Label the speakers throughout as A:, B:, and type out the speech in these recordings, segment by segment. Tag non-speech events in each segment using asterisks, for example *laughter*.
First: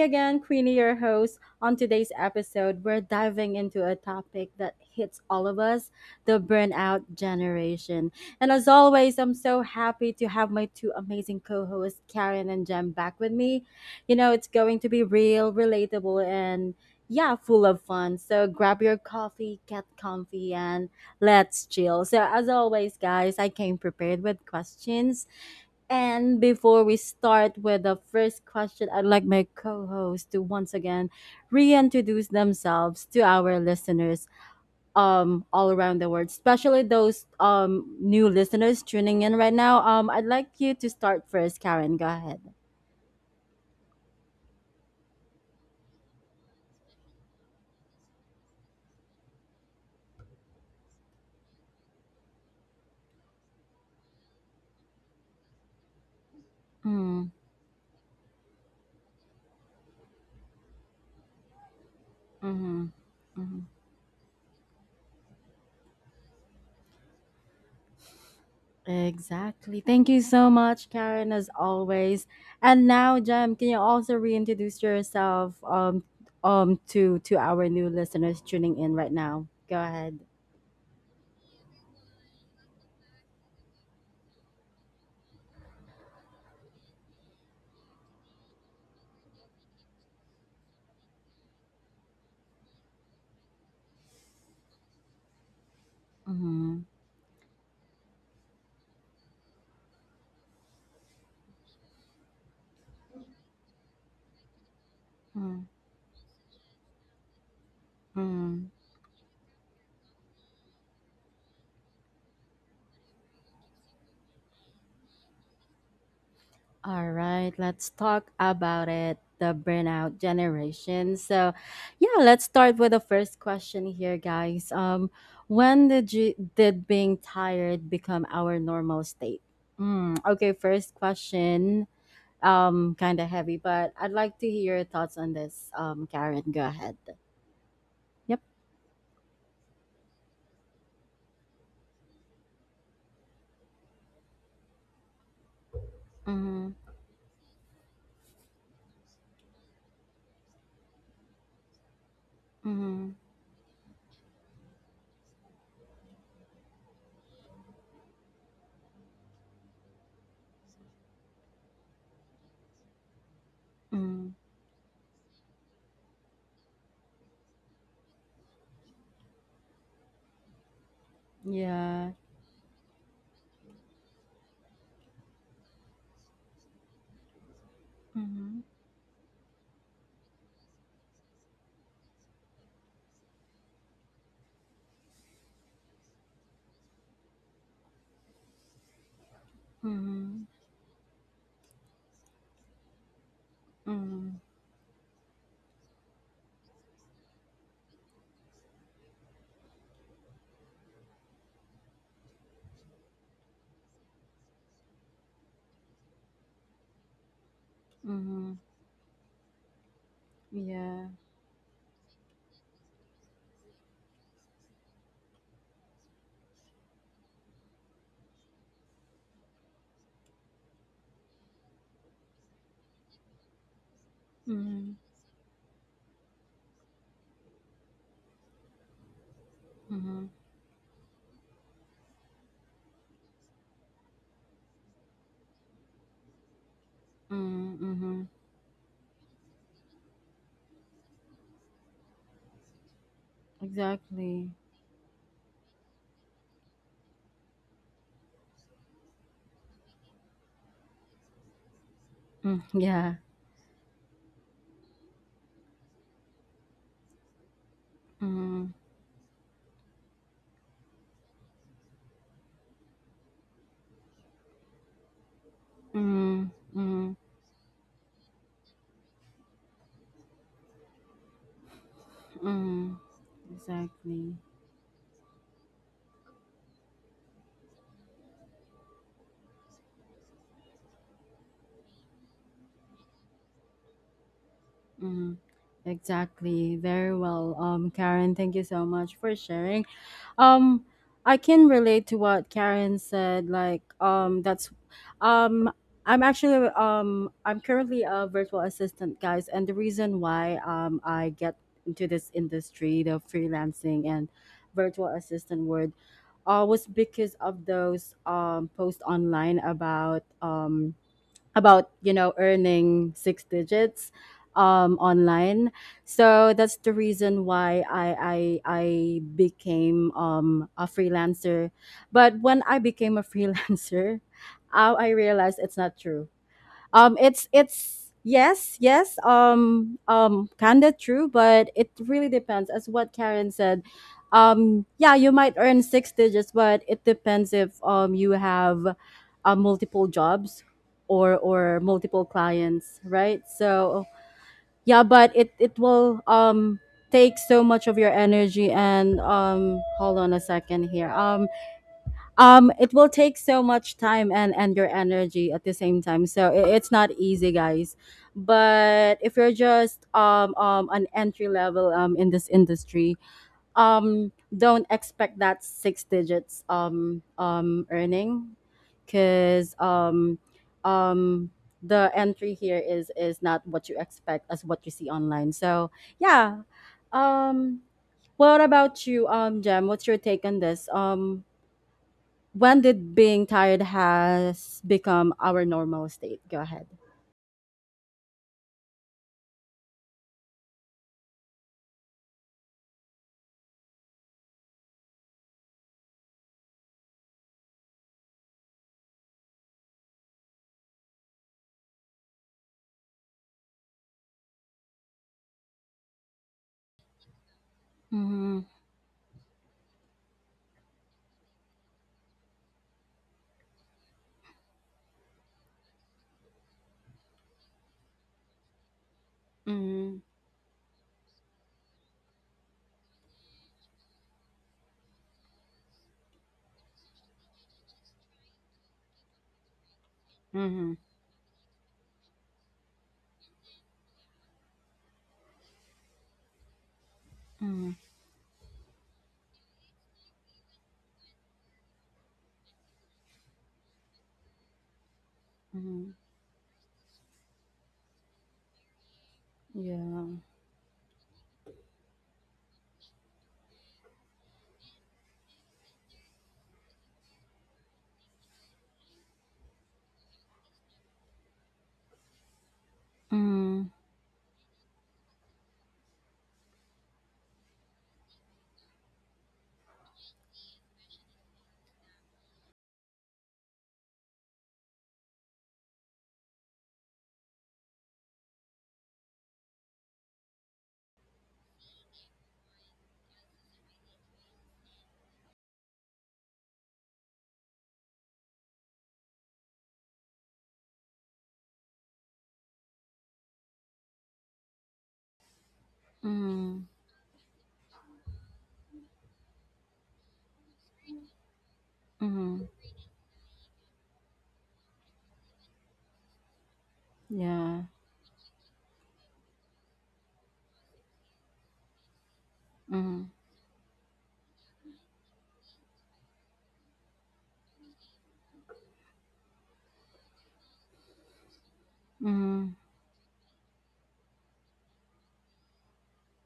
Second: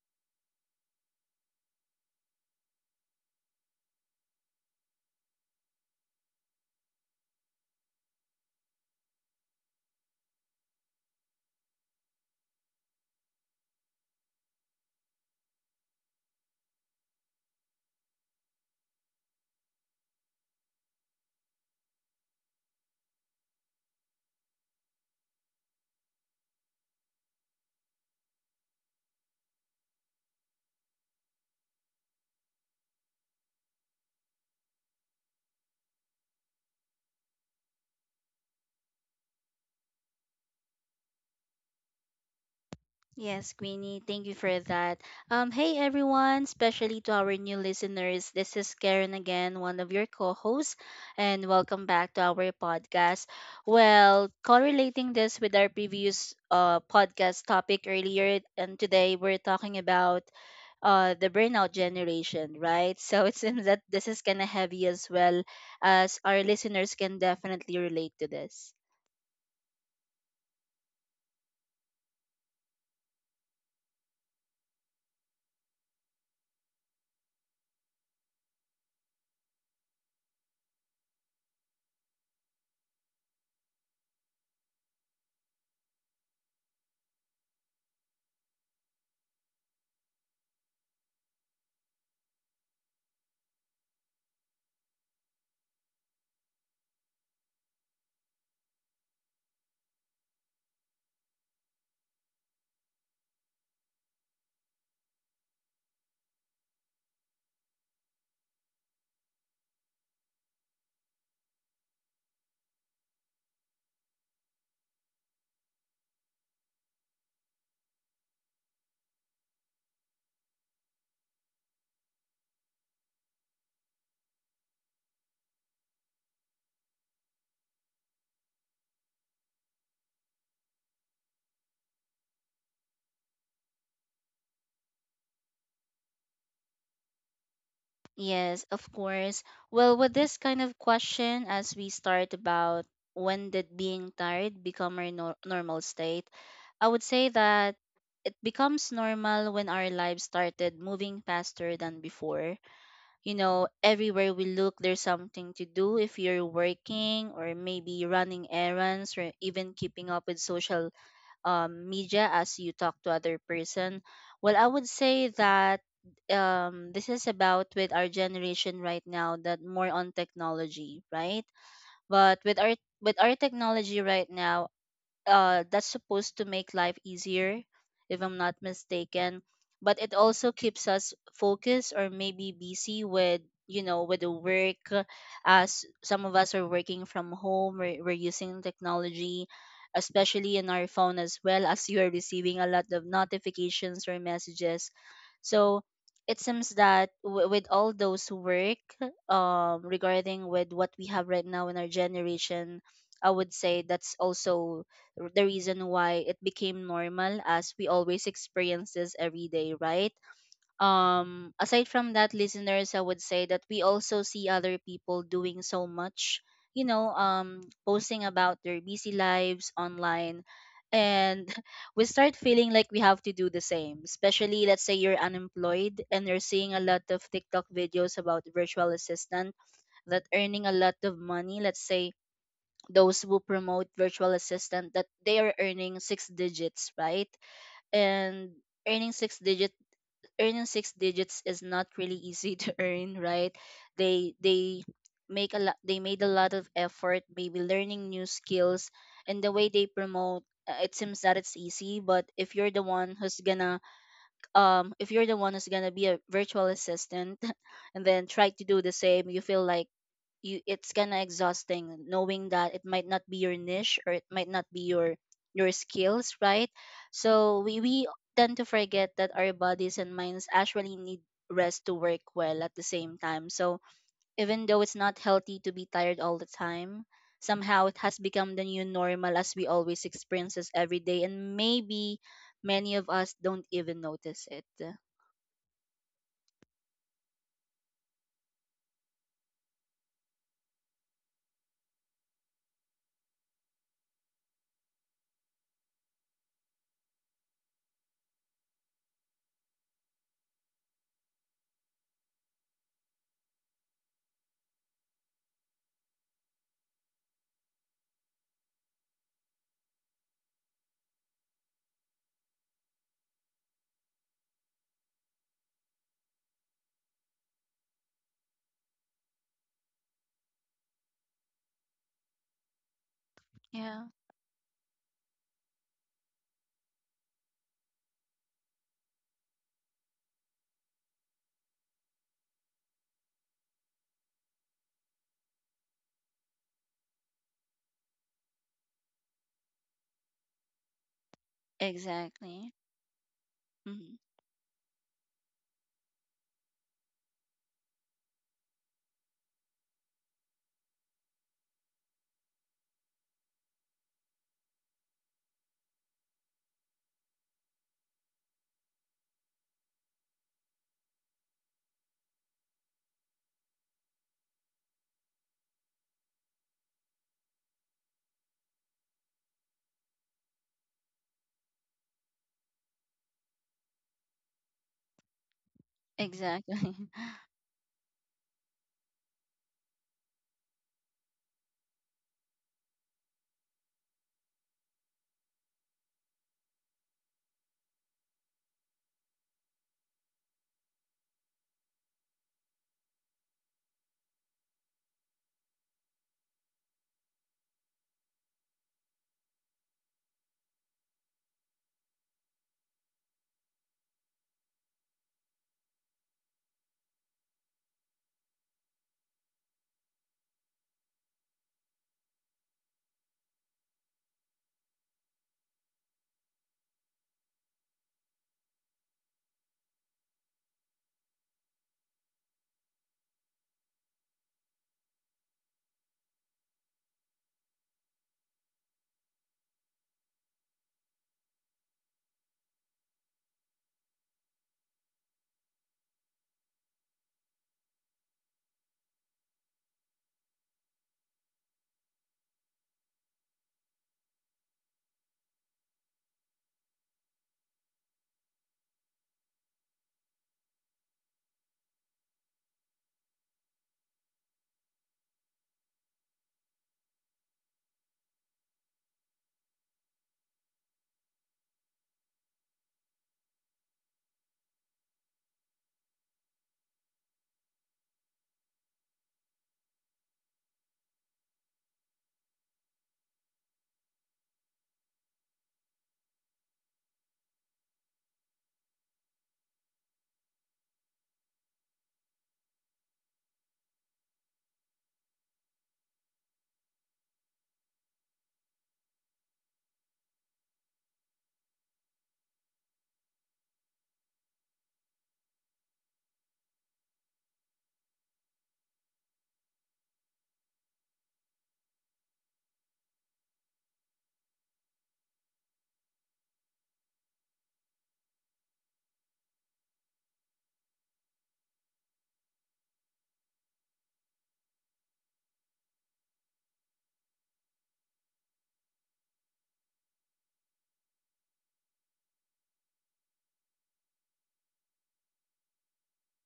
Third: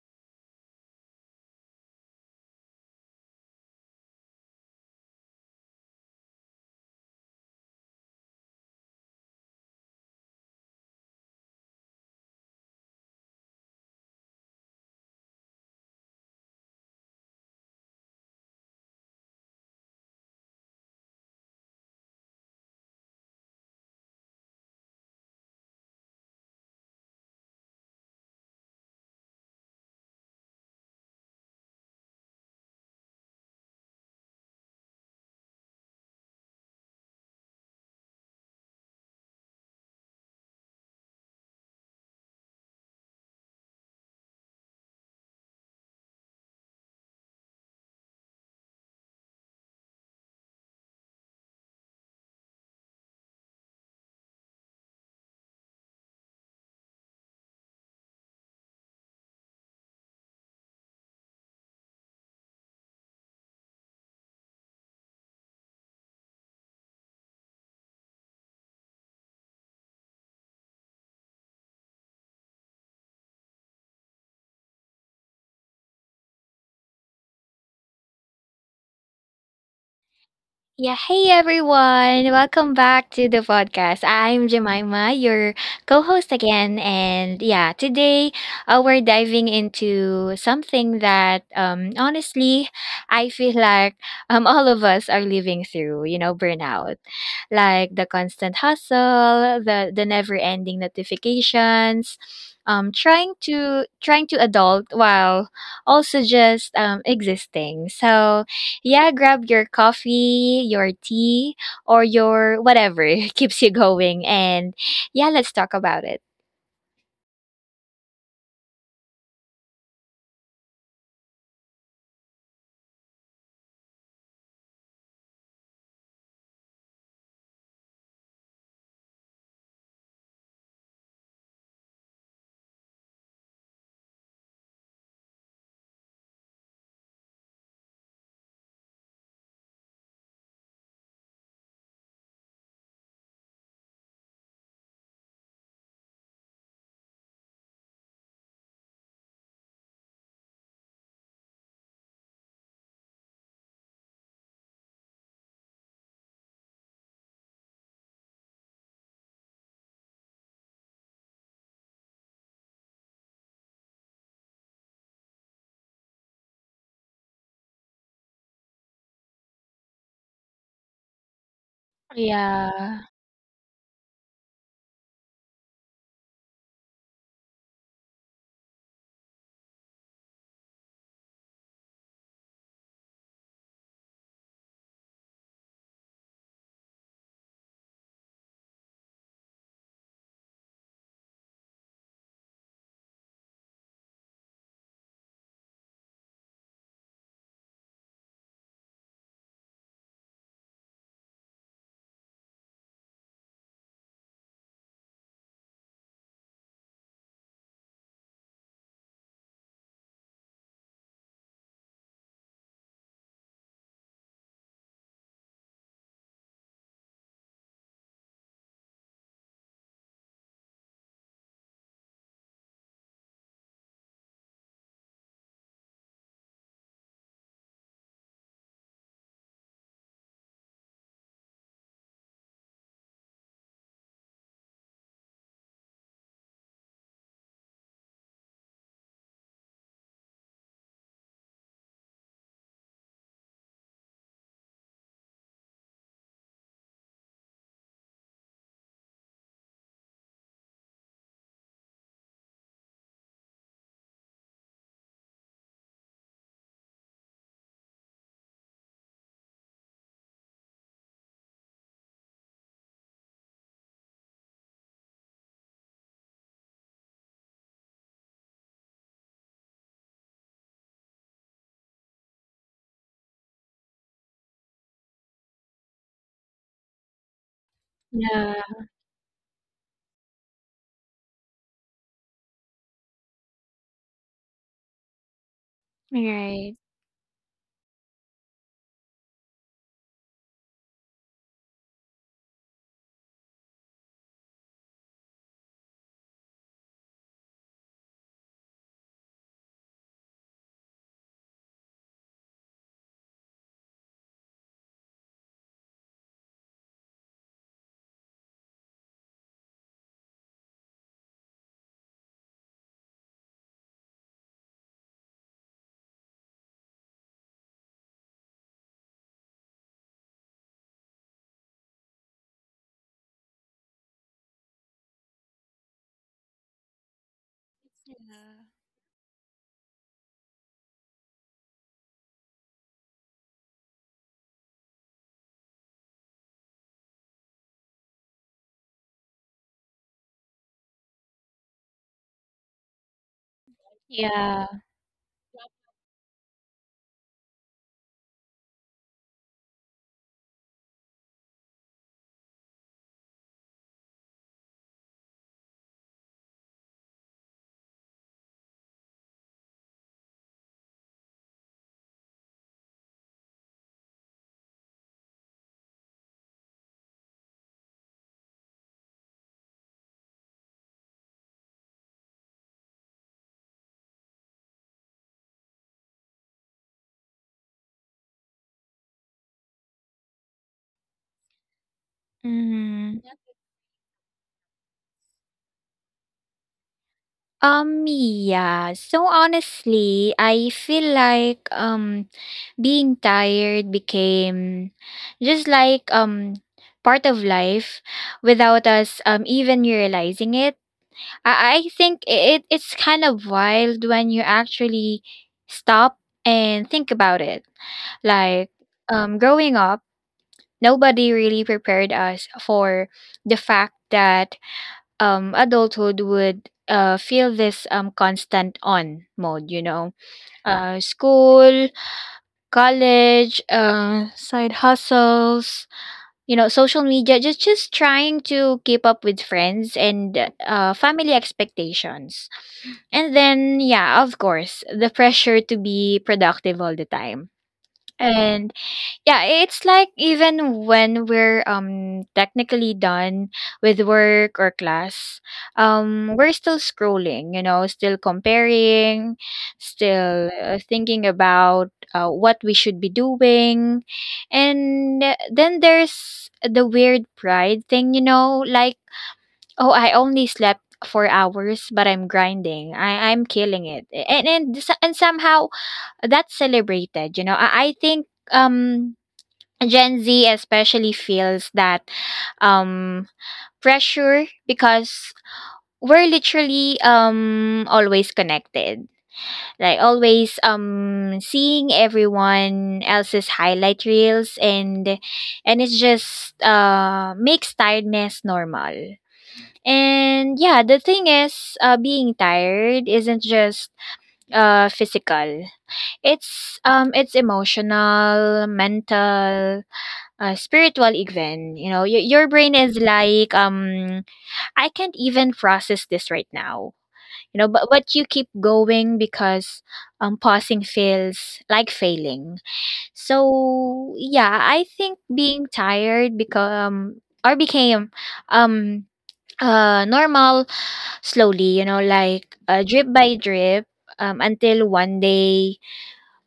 A: again, Queenie, your host. On today's episode, we're diving into a topic that hits all of us, the burnout generation. And as always, I'm so happy to have my two amazing co hosts, Karen and Jem, back with me. You know, it's going to be real, relatable, and yeah, full of fun. So grab your coffee, get comfy, and let's chill. So, as always, guys, I came prepared with questions. And before we start with the first question, I'd like my co host to once again reintroduce themselves to our listeners, all around the world, especially those new listeners tuning in right now. I'd like you to start first, Karen. Go ahead.
B: Yes, Queenie, thank you for that. Hey everyone, especially to our new listeners, this is Karen again, one of your co-hosts, and welcome back to our podcast. Well, correlating this with our previous
A: Mm-hmm.
B: podcast topic earlier, and today we're talking about the burnout generation, right? *laughs* So it
A: Mm-hmm.
B: seems that this is kind of heavy as well, as our listeners can definitely relate to this.
A: Exactly. Thank you so much, Karen, as always. And now, Jem, can you also reintroduce yourself to our new listeners tuning in right now? Go ahead.
C: Yeah, hey everyone. Welcome back to the podcast. I'm Jemima, your co-host again, and yeah, today we're diving into something that honestly, I feel like *laughs* all of us are living through,
A: Mm-hmm.
C: burnout. Like the constant hustle, the never-ending notifications, trying to adult while also just existing. So,
A: Mm-hmm.
C: yeah, grab your coffee, your tea, or your whatever *laughs* keeps you going. And yeah, let's talk about it.
A: All right, let's talk about it. The burnout generation. So, yeah, let's start with the first question here, guys. When did you did being tired become our normal state? Okay, first question. Kind of heavy, but I'd like to hear your thoughts on this. Karen, go ahead. Yep.
B: Yes, of course. Well, with this kind of question, as we start about when did being tired become our normal state,
A: Mm-hmm.
B: I would say that it becomes normal when our lives started moving faster than before.
A: Mm-hmm.
B: You know, everywhere we look, there's something to do if you're working or maybe running errands or even keeping up with social media as you talk to other person.
A: Mm-hmm.
B: Well, I would say that this is about with our generation right now that more on technology, right?
A: Yeah.
B: But
C: Yeah.
B: with our technology right now, that's supposed to make life easier, if I'm
A: Mm-hmm.
B: not mistaken. But it also keeps us focused or maybe busy with, you know, with the work. As some of us are working from home, we're using technology,
A: Mm-hmm.
B: especially in our phone as well as you are receiving a lot of notifications or
A: Mm-hmm.
B: messages. So it seems that with all those work, regarding with what we have right now in our generation, I would say that's also the reason why it became normal as we always
A: Mm-hmm.
B: experience this every day, right?
A: Yeah.
B: Aside from that, listeners, I would say that we also see other people doing so much, you know, posting about their busy lives online. And *laughs* we start feeling like we have to do the same, especially let's
A: Mm-hmm.
B: say you're unemployed and you're seeing a lot of TikTok videos about virtual assistant
A: Mm-hmm. Mm-hmm.
B: that earning a lot of money. Let's say those who promote virtual assistant that they are earning six digits, right?
A: Mm-hmm.
B: And earning six digit earning six digits is not really easy to *laughs* earn, right? they
A: Exactly.
B: they make a lot, they made a lot of effort maybe learning new skills, and the way they promote, it seems that it's easy, but if
A: Mm,
B: you're the
A: yeah.
B: one who's gonna if you're the one who's gonna be a virtual assistant *laughs* and then try to
A: Mm-hmm.
B: do the same, you feel like you it's kind of exhausting, knowing that it might not be your niche or it might not be your skills,
A: Mm-hmm.
B: right?
A: Mm-hmm.
B: So we tend to forget that our bodies and minds actually need rest to work well at the
A: Mm-hmm.
B: same time. So
A: Exactly.
B: even though it's not healthy to be tired all the time, somehow it has become
C: Yeah.
B: the new normal as we always experience this every day, and maybe many of us don't even notice it.
A: Mm-hmm. Exactly.
C: Right.
A: Very well. Karen, thank you so much for sharing. Um, I can relate to what Karen said. Like, um, I'm I'm currently a virtual assistant, guys, and the reason why, I get into this industry, the freelancing and virtual assistant word, was because of those, posts online about, about earning six digits online. So that's the reason why I became a freelancer. But when I became a
B: Yeah,
A: freelancer, *laughs* I realized it's not true. It's
C: Yeah.
A: yes, yes, kind of true, but it really depends, as what Karen said. Yeah, you might earn six digits, but it depends if you have multiple jobs or multiple
B: exactly.
A: clients, right? So
B: Hmm.
C: Yeah.
A: yeah, but it will take so much of your energy, and hold on a second here. It will take so much time and your energy at the same time. So it's not easy, guys. But if you're just an entry level in this industry, um don't expect that six digits earning, because um the entry here is not what you expect, as what you see online. So yeah.
B: Exactly.
A: um what about you, Jem? What's your take on this? When did
C: Mm-hmm.
A: being tired has become our normal state? Go ahead.
C: Yeah. So honestly, I feel like being tired became just like part of life without us even realizing it. I think it's kind of wild when you actually stop and think about it.
A: Mm-hmm.
C: Like growing up, nobody really prepared us for the fact that adulthood would feel this constant on mode.
A: Mm-hmm.
C: School, college, side hustles, social media, just trying to keep up with friends and
A: Mm-hmm.
C: family expectations, and then yeah, of course, the pressure to be productive all the time.
A: Mm-hmm.
C: And yeah, it's like even when we're technically done with work or class,
A: Mm-hmm.
C: we're still scrolling, still comparing,
A: Yeah.
C: still thinking about what we should be doing. And then there's the weird pride thing, like, oh, I only slept 4 hours, but I'm grinding. I'm killing
A: Mm-hmm.
C: it. And somehow that's celebrated. I think um Gen Z especially feels that um, pressure because we're literally always connected, like always seeing everyone else's highlight reels, and it's just makes tiredness normal. And yeah, the thing is, being tired isn't just physical. It's
A: Mm-hmm.
C: um, it's emotional, mental, a spiritual event, your
A: Mm-hmm.
C: brain is like, I can't even process this right now,
A: Yeah.
C: but you keep going because pausing feels like failing.
A: Mm-hmm.
C: So yeah, I think being tired become or became um normal slowly, like
A: Mm-hmm.
C: drip by drip, until one day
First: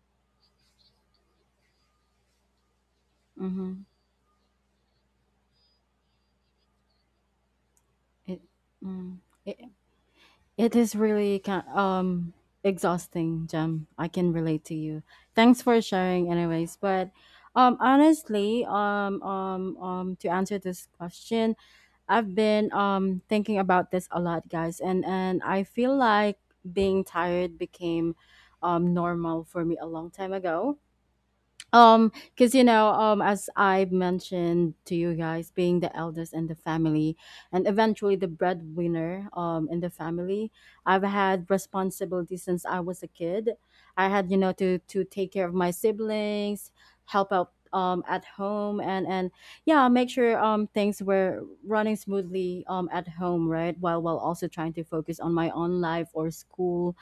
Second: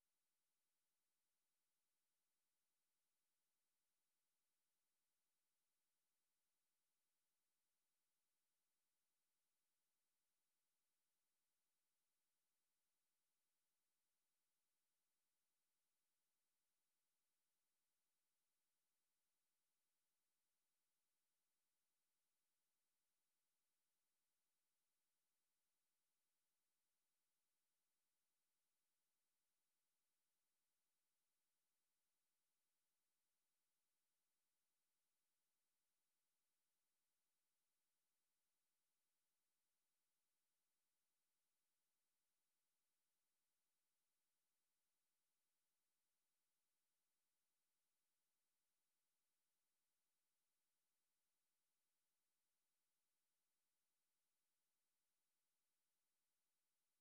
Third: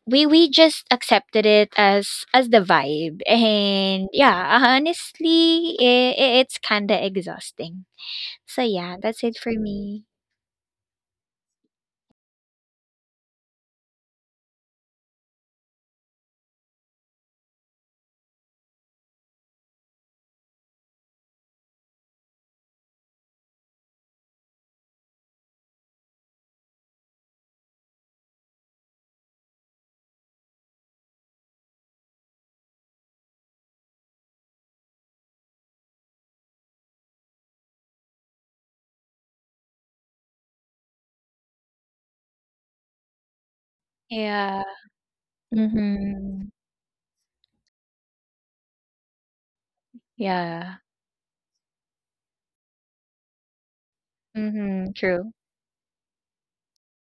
C: we just accepted it as the vibe.
A: Mm-hmm.
C: And yeah, honestly, it's kind of exhausting.
A: It,
C: So yeah,
A: mm.
C: that's it for
A: it
C: me.
A: it is really kind exhausting, Jem. I can relate to you. Thanks for sharing anyways. But honestly, to answer this question, I've been thinking about this a lot, guys, and I feel like being tired became normal for me a long time ago, because, as I mentioned to you guys, being the eldest in the family and eventually the breadwinner in the family, I've had responsibility since I was a kid. I had, you know,
C: Yeah.
A: to take care of my
C: Mm-hmm.
A: siblings, help out at home, and yeah, make sure
C: Yeah.
A: things were running smoothly at home, right, while also trying to
C: Mm-hmm.
A: focus
C: True.
A: on my own life or school.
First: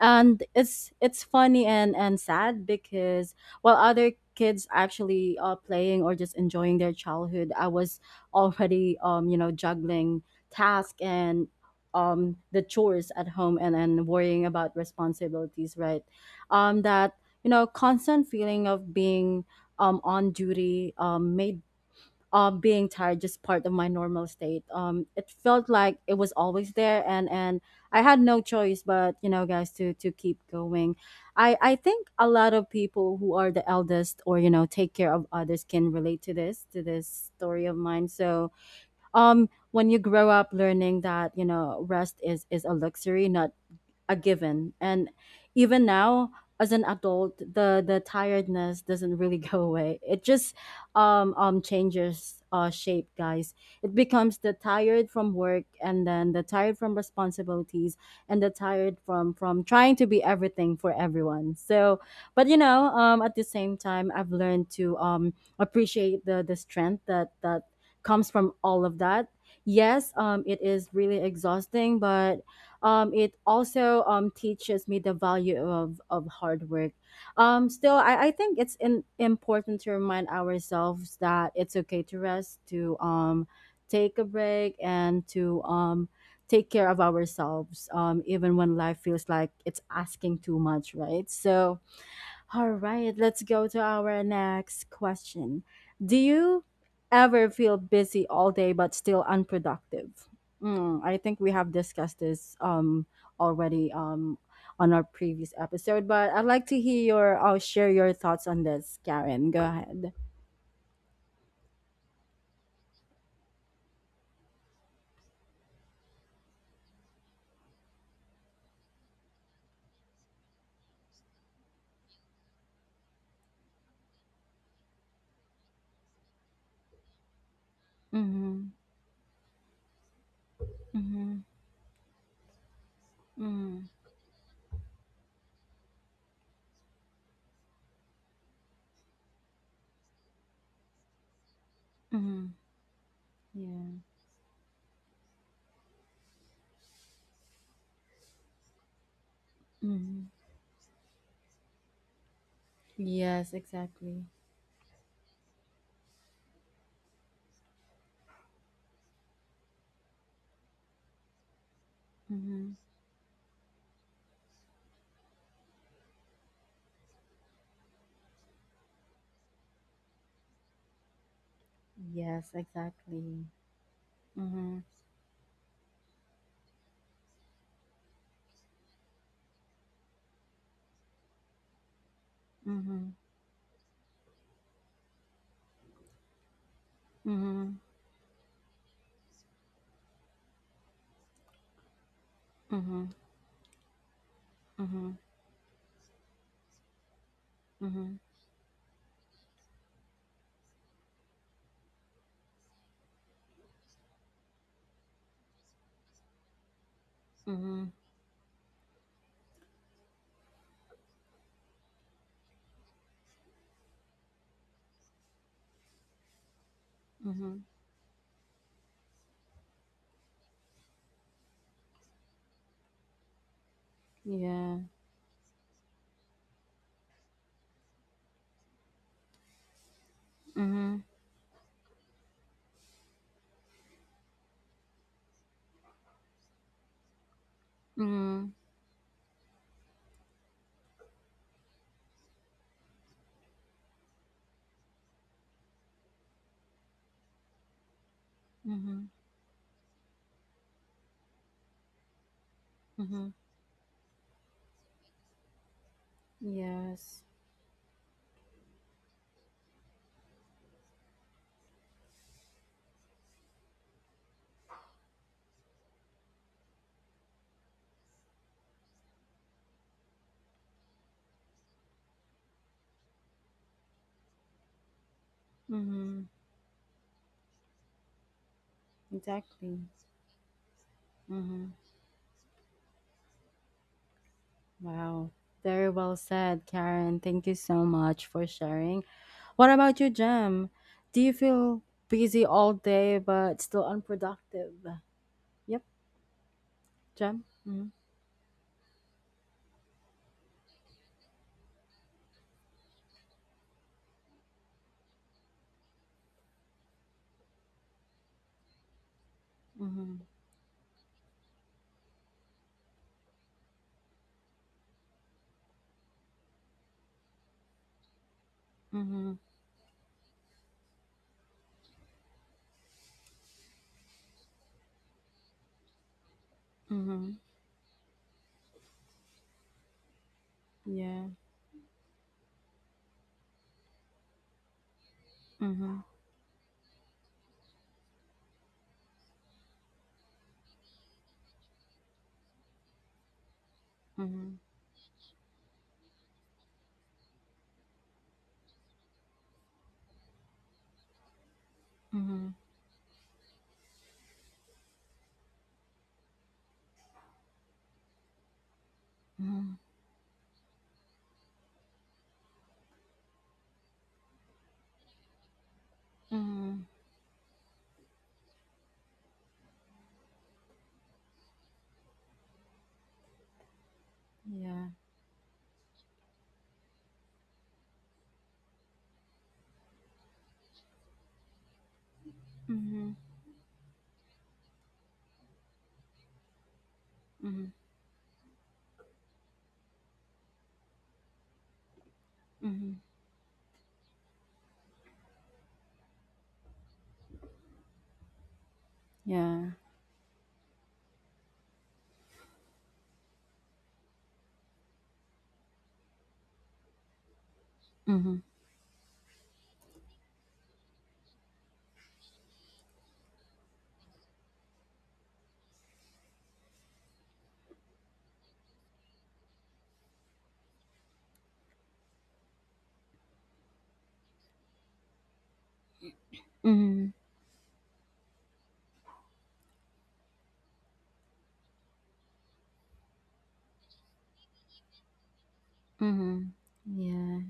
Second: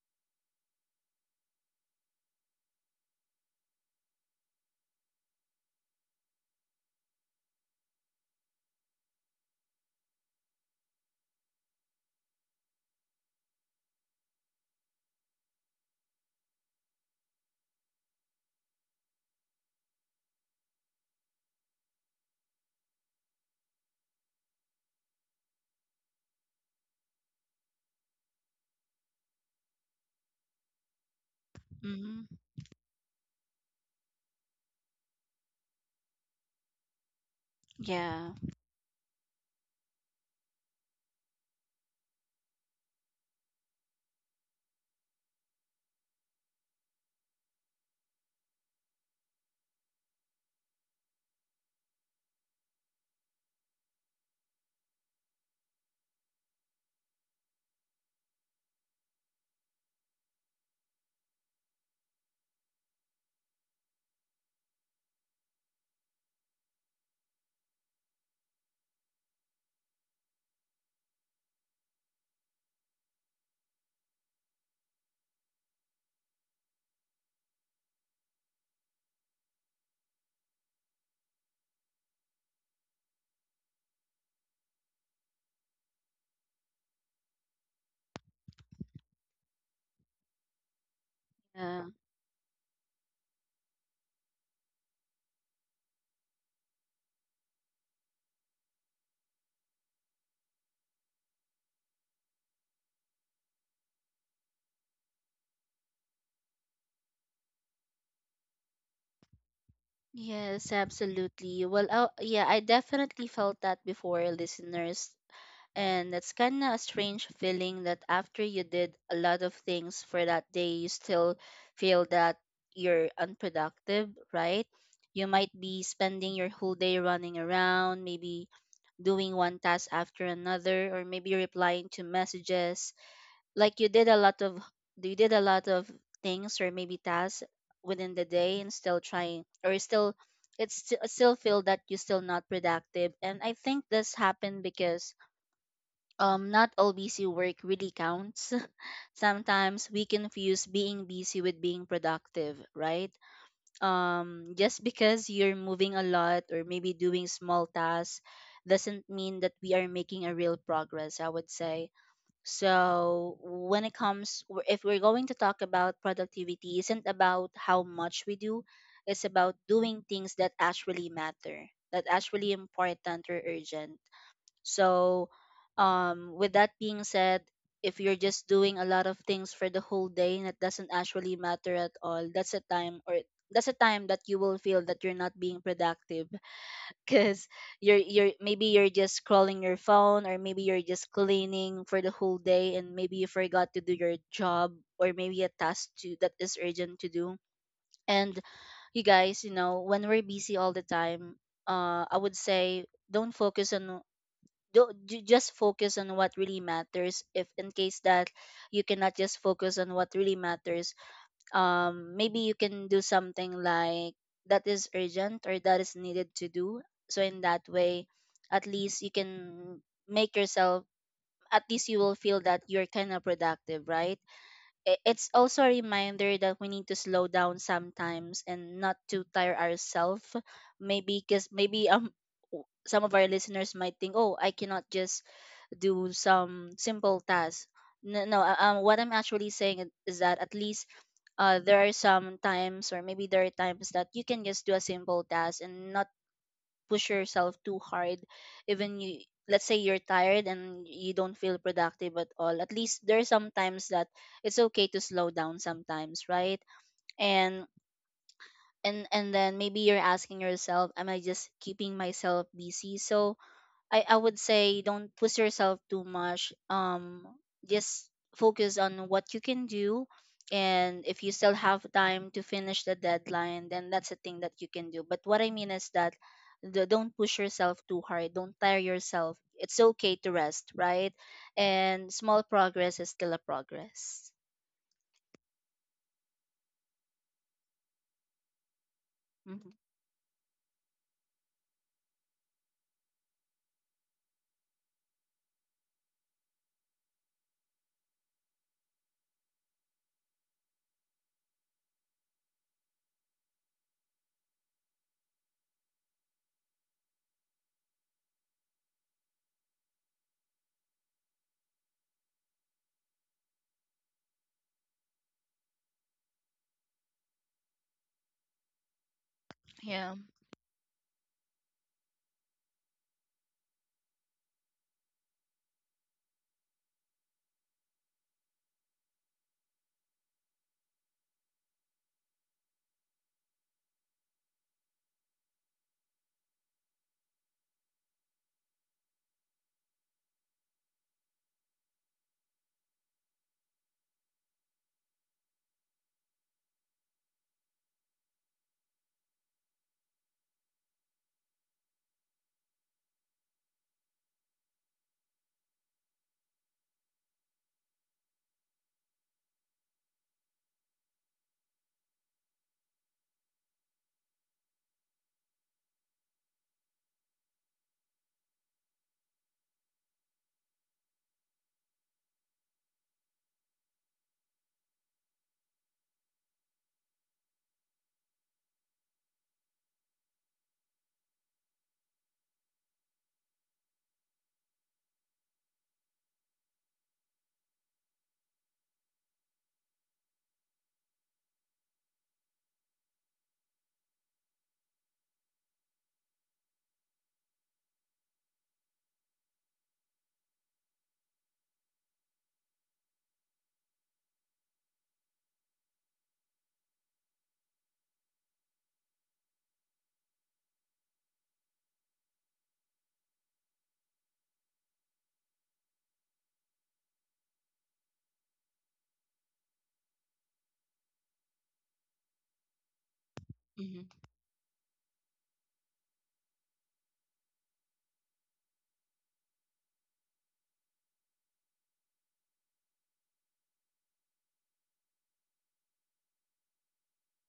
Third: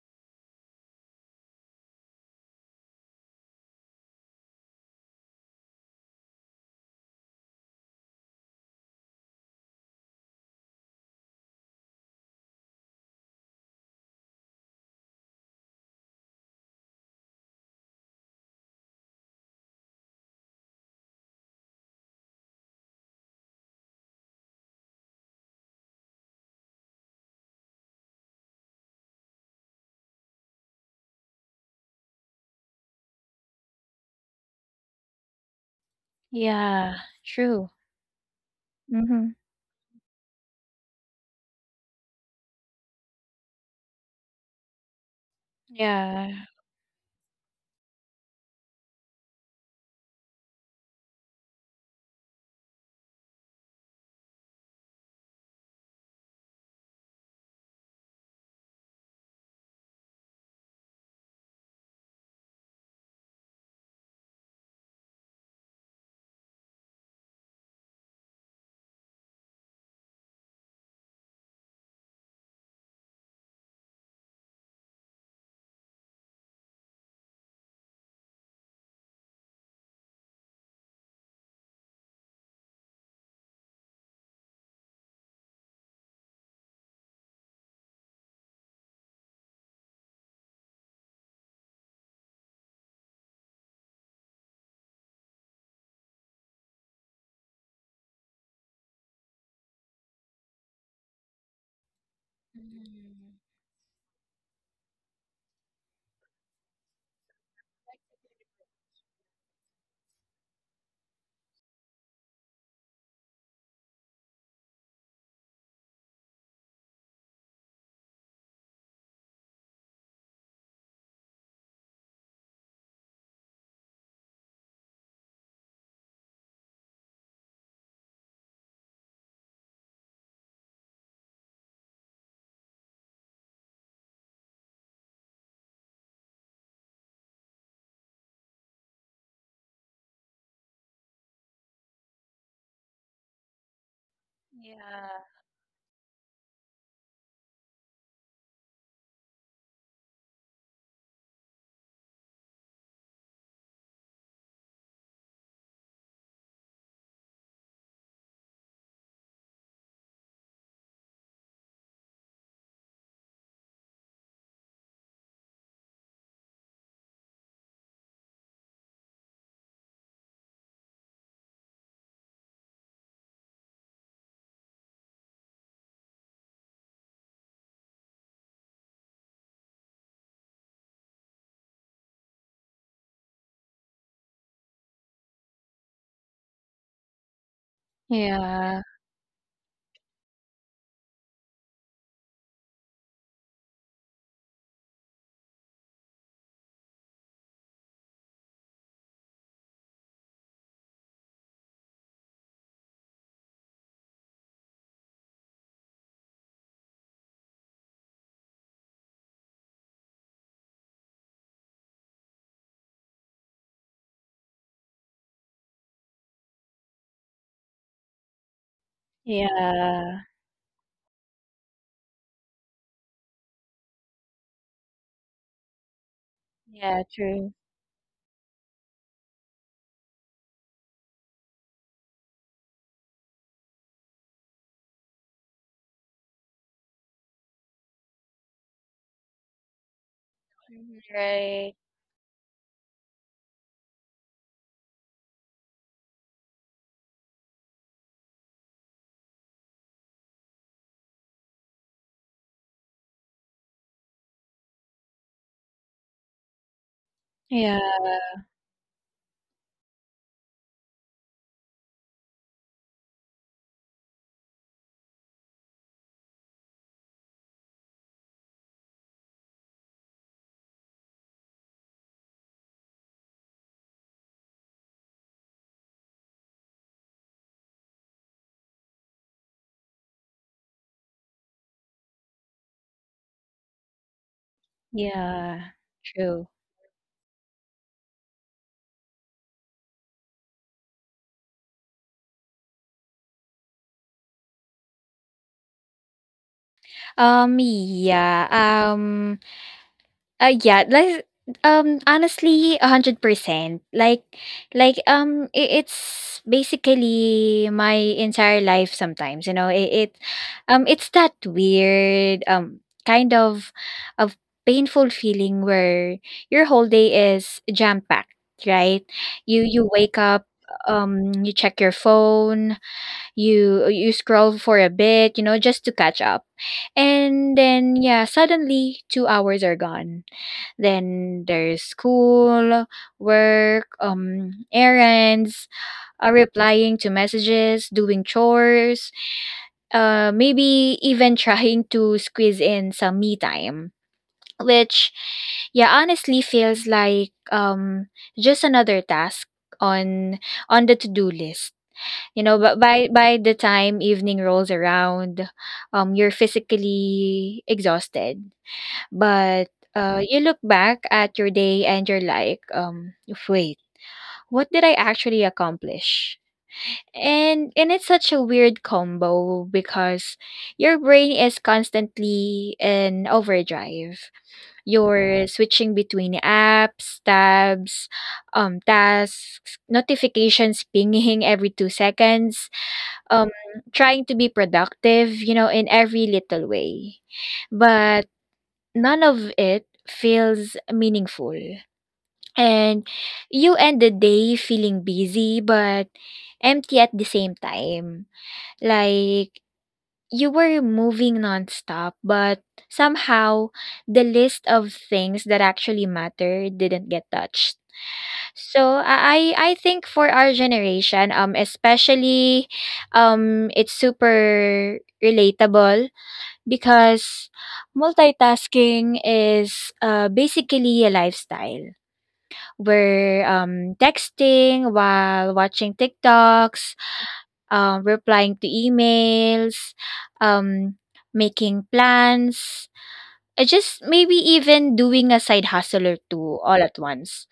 A: And it's funny and sad, because while other kids actually are playing or just enjoying their childhood, I was already, juggling tasks and the chores at home, and worrying about responsibilities, right? That constant feeling of being on duty made being tired just part of my normal state. It felt like it was always there, and I had no choice but, you know, guys, to keep going. I
B: *laughs*
A: think
B: Hmm.
A: a lot of people who are the eldest, or take care of others, can relate to this,
C: Yeah.
A: story
C: True.
A: of mine.
B: Yeah.
A: So
C: Mm-hmm.
A: when you grow up learning that, rest is a luxury, not a given. And even now,
C: Yeah.
A: as an adult, the tiredness doesn't really *laughs* go away. It just changes shape, guys. It becomes the tired from work, and then the tired from responsibilities, and the tired from trying to be everything for everyone. So, but, at the same time, I've learned to appreciate the strength that comes from all of that. Yes, it is really exhausting, but it also, teaches me the value of hard work. Still, I think it's important to remind ourselves that it's okay to rest, to, take a break, and to, take care of ourselves, even when life feels like it's asking too much, right? So,
B: Yeah.
A: all right, let's go to our next question. Do you ever feel busy all day but still unproductive? I think we have discussed this
C: Mhm.
A: already on our previous episode, but I'd like to hear your, I'll share your thoughts on this, Karen. Go ahead.
B: Yes, absolutely. Well, oh, yeah, I definitely felt that before, listeners. And it's kind of a strange feeling that after you did a lot of things for that day, you still feel that you're unproductive, right? You might be spending your whole day running around, maybe
A: Mm-hmm.
B: doing one task after another, or maybe
A: Mm-hmm.
B: replying to messages.
A: Mm-hmm.
B: Like you did a lot of things or maybe tasks within the day and still trying or still still feel that you are still not
A: Mm-hmm.
B: productive. And I think
A: Yeah.
B: this happened because
C: Yeah.
B: not all busy work really counts. *laughs* Sometimes we
A: Mm-hmm.
B: confuse being busy with being productive, right?
A: Yes, exactly.
B: Just because you're moving a lot or maybe doing small tasks doesn't mean that we are making a real progress, I would say.
A: Mm-hmm.
B: So, when it comes, if we're going to talk about productivity, isn't about how much we do, it's about doing things that actually matter, that actually
A: Yes,
B: important or
A: exactly.
B: urgent.
A: Mm-hmm.
B: So, with that being said, if you're just doing a lot of things for the whole day and it doesn't actually matter at all, that's a time
A: Mm-hmm.
B: or that's a time that you will feel that you're not being productive. *laughs* Because
A: Mm-hmm.
B: you're maybe
C: Yeah.
B: you're just scrolling your phone or maybe you're just cleaning for the whole day and
A: Mm-hmm.
B: maybe you forgot to do your job or
A: Mm-hmm.
B: maybe a task to that is urgent to do.
A: Mm-hmm.
B: And you guys, you know, when we're busy all the time, I would say don't focus on ju- just focus on what really matters. If in
A: Mm-hmm.
B: case that you cannot just focus on what really matters, maybe you can do something like that is urgent or that is needed to do. So in
A: Mm-hmm.
B: that way, at least you can
C: Yeah.
B: make yourself, at least you will feel that you're kind of productive, right?
A: Yeah.
B: It's also a reminder that we need to
C: Yeah.
B: slow
C: True.
B: down sometimes and not to tire ourselves,
A: Mm-hmm.
B: maybe because maybe some of our listeners might think, oh, I cannot just do some simple tasks. No, no,
A: Mm-hmm.
B: what I'm actually saying is that at least,
C: Mhm. Right.
B: there are some times or maybe there are times that you can just do a simple task and not push yourself too hard, even
A: Mm-hmm.
B: you, let's say you're tired and you don't feel productive at all, at least there's
A: Mm-hmm.
B: sometimes that it's okay to slow down sometimes, right?
A: Yes.
B: and
C: Yeah.
B: and then maybe you're asking yourself, am I just keeping myself busy? So I would say don't push yourself too much. Just focus on what you can do. And if you still have time to finish the deadline, then that's a thing that you can do. But what I mean is that
A: Mm-hmm.
B: don't push yourself too hard. Don't tire yourself. It's
A: Exactly.
B: okay to rest, right?
A: Mhm.
B: And small progress is still a progress.
A: Wow.
C: Yeah.
A: Very well
C: True.
A: said, Karen. Thank you so much for sharing. What
B: Hmm.
A: about you, Jem? Do you feel busy all day but still unproductive? Yep, Jem.
C: um
A: Mhm.
C: yeah um yeah, like honestly, 100%. Like, I it's basically my entire life. Sometimes it, it,
A: Mhm.
C: um, it's that weird kind of painful feeling where your whole day is jam packed. Right,
A: Mhm.
C: you
B: Yeah.
C: wake up, you check your phone, you scroll for a bit, just to catch up.
A: Mhm.
C: And then yeah, suddenly 2 hours are gone.
A: Yeah.
C: Then there's school, work, errands,
A: Mhm.
C: replying to messages, doing chores, maybe even *laughs* trying to squeeze in some me time,
A: Mhm.
C: which yeah, honestly feels like just another task on on the to-do list you
A: Mhm.
C: know, but by the time evening rolls around, you're physically exhausted. But
A: Mhm.
C: you look back at your day and you're like, wait, what did I actually accomplish?
A: Mhm.
C: And it's such a weird combo because your brain is constantly in overdrive.
A: Yeah.
C: You're switching between apps, tabs, tasks, notifications pinging *laughs* every 2 seconds,
A: Mhm.
C: um trying to be productive, in every little way.
A: Mhm.
C: But none of it feels meaningful.
A: Mhm.
C: And you end the day feeling busy but empty at the same time. Like
A: Yeah.
C: you were moving nonstop, but somehow the list of things that actually matter didn't get touched.
A: Mhm.
C: So I think for our generation, especially, it's super relatable because multitasking is basically a lifestyle. We're
B: Hmm.
C: texting while watching TikToks,
A: Mhm.
C: replying to emails, um, making plans, and just maybe even doing a side hustle or
A: Mhm.
C: two all at
A: Yeah.
C: once.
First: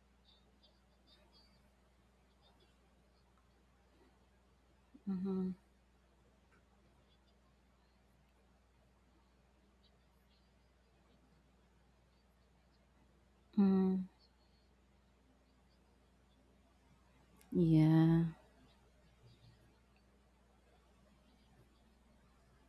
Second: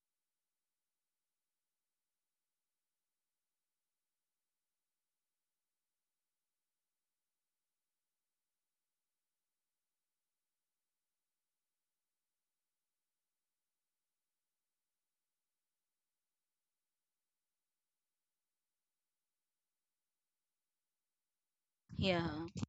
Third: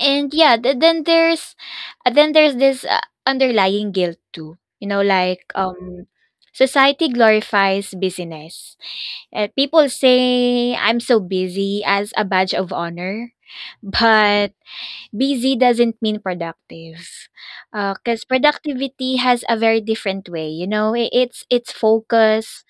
C: And yeah, then there's this underlying guilt too. Like,
A: Mhm.
C: society glorifies busyness. People say I'm so busy as a badge of honor,
A: Mhm.
C: but busy doesn't mean productive.
A: Yeah.
C: 'Cause productivity has a very different way, you know? I it's
B: Yeah.
C: focus,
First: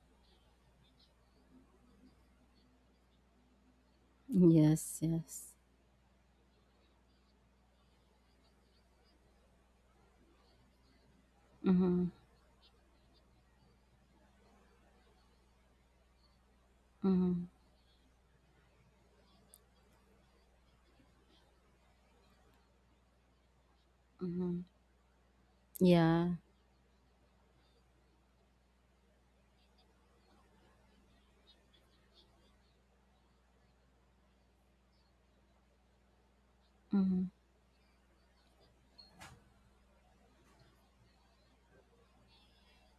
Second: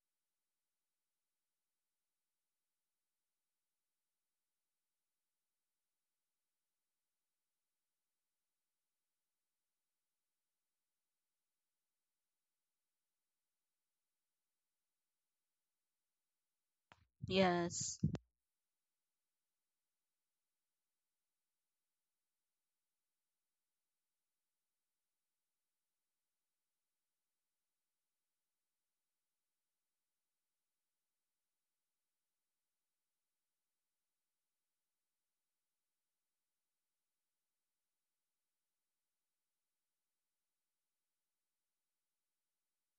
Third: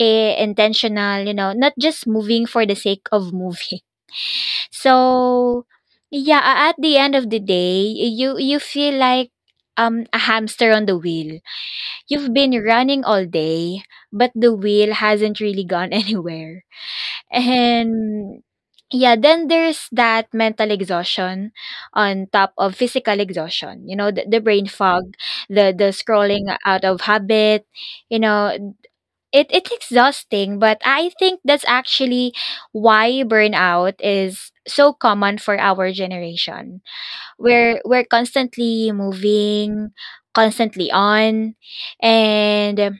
C: intentional, not just moving for the sake of moving. *laughs*
A: Yes, yes.
C: So, yeah, at the end of the day, you feel like a hamster on the wheel.
A: Mhm.
C: You've been running all day, but the wheel hasn't really gone *laughs* anywhere.
A: Mhm.
B: Yes.
C: And yeah, then there's that mental exhaustion on top of physical exhaustion. The
A: Mhm.
C: brain fog, the
A: Yeah.
C: scrolling out of habit, you know, it's exhausting, but I think that's actually why burnout is so common for our generation.
A: Mhm.
C: We're constantly moving, constantly on, and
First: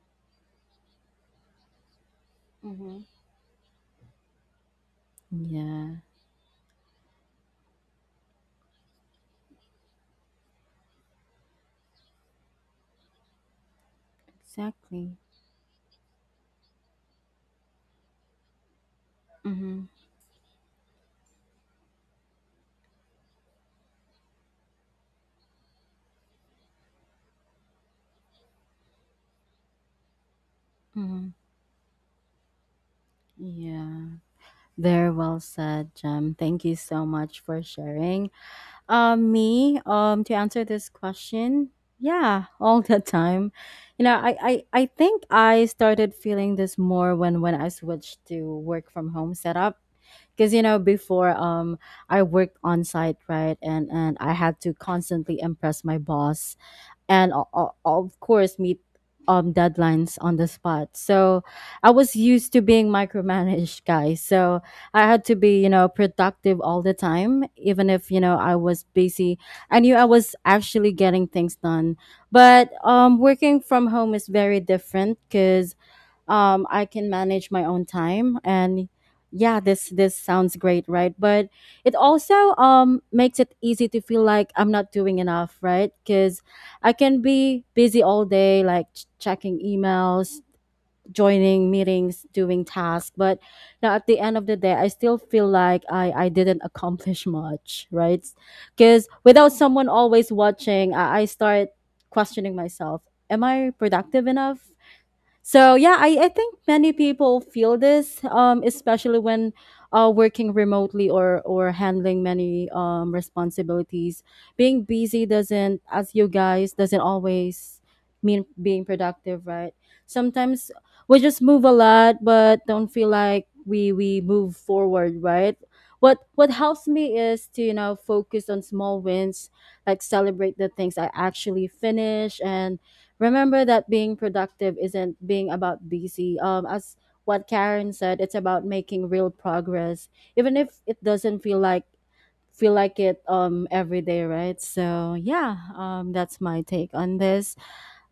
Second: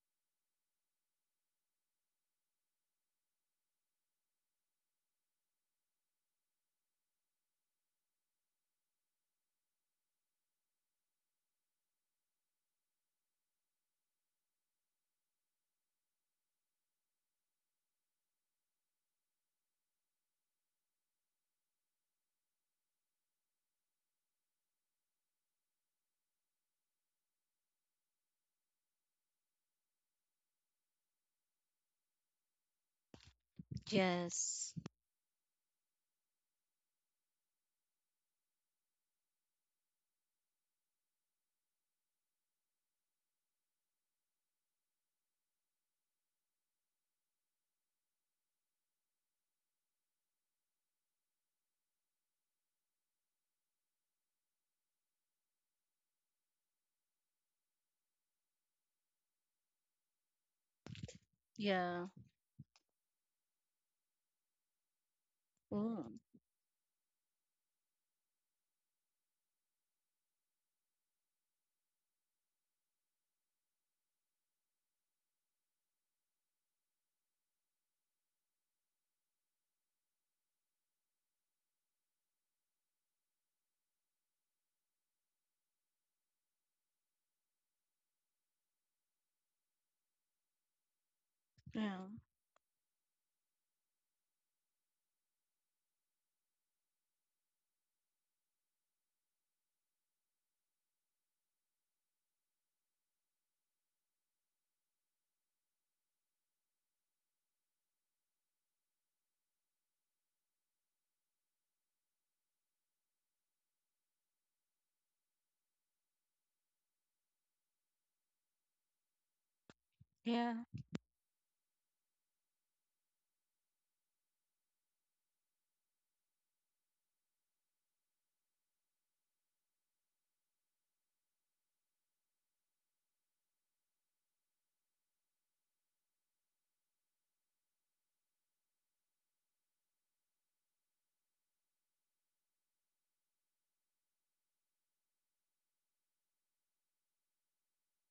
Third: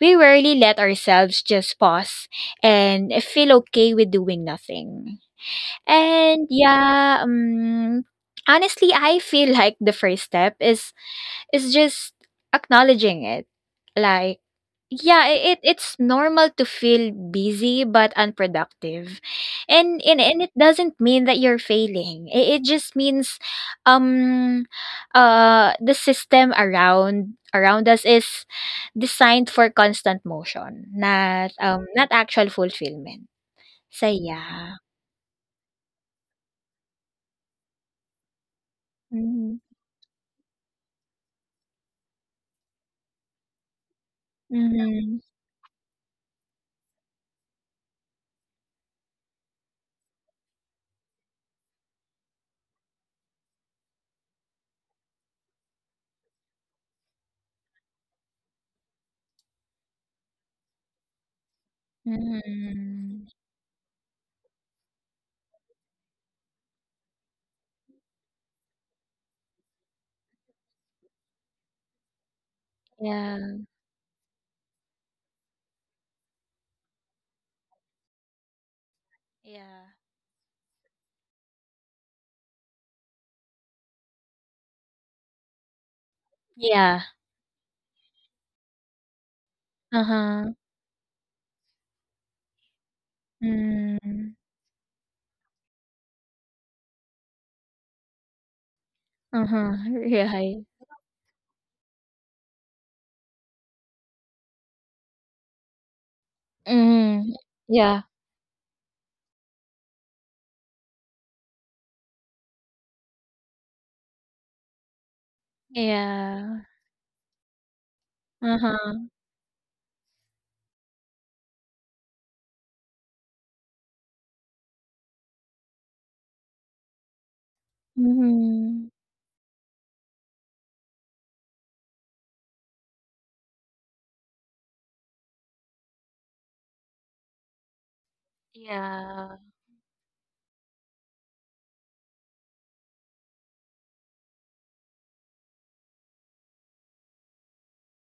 C: we rarely let ourselves just pause
A: Mhm.
C: and feel okay with doing nothing.
A: Yeah.
C: And yeah, honestly, I feel *laughs* like the first step is it's just acknowledging it. Like,
A: Exactly.
C: yeah, it's normal to feel busy but unproductive.
A: Mhm.
C: And it doesn't mean that you're failing. It just means um the system around us is designed for constant motion,
A: Mhm.
C: not actual fulfillment.
A: Yeah,
C: So
B: Yes.
C: yeah.
A: very well said, Jem. Thank you so much for sharing. Um,
C: Mm-hmm.
A: me, um, to answer this question, yeah, all the time. You know, I
C: Mm-hmm.
A: think I started feeling this more when I switched to work from home setup. Because, before I worked on site, right, and I had to constantly impress my boss, and of course meet deadlines on the spot. So I
B: Yeah.
A: was used to being
C: Mm-hmm.
A: micromanaged, guys. So I had to be,
B: Ooh.
A: productive all the time, even if, I was busy. I knew I was actually getting things done. But
C: Yeah.
A: working from home is very different, because I can manage my own time, and yeah,
C: Yeah.
A: this sounds great, right? But it also makes it easy to feel like I'm not doing enough, right, cuz I
C: Yeah.
A: can be busy all day, like checking emails,
C: Uh-huh.
A: joining
B: Yeah.
A: meetings, doing tasks. But now at the
C: Mm,
A: end of the day, I still feel like I didn't accomplish much, right, cuz without
C: uh-huh,
A: someone always
C: yeah, right.
A: watching, I start questioning myself, am I productive enough? So yeah, I think many
C: Mm,
A: people feel
C: yeah,
A: this, especially when, working remotely, or handling many, responsibilities. Being busy doesn't, as you
C: yeah,
A: guys, doesn't always mean being
C: uh-huh,
A: productive, right?
B: Yeah.
A: Sometimes we just move a lot, but don't feel like we move forward, right? What helps me is to, focus on
C: mhm.
A: small wins, like celebrate the things I actually finish, and remember that being productive isn't being about busy. As what Karen said, it's about making real
C: Yeah.
A: progress, even if it doesn't feel like it every day, right? So yeah, that's my take on this.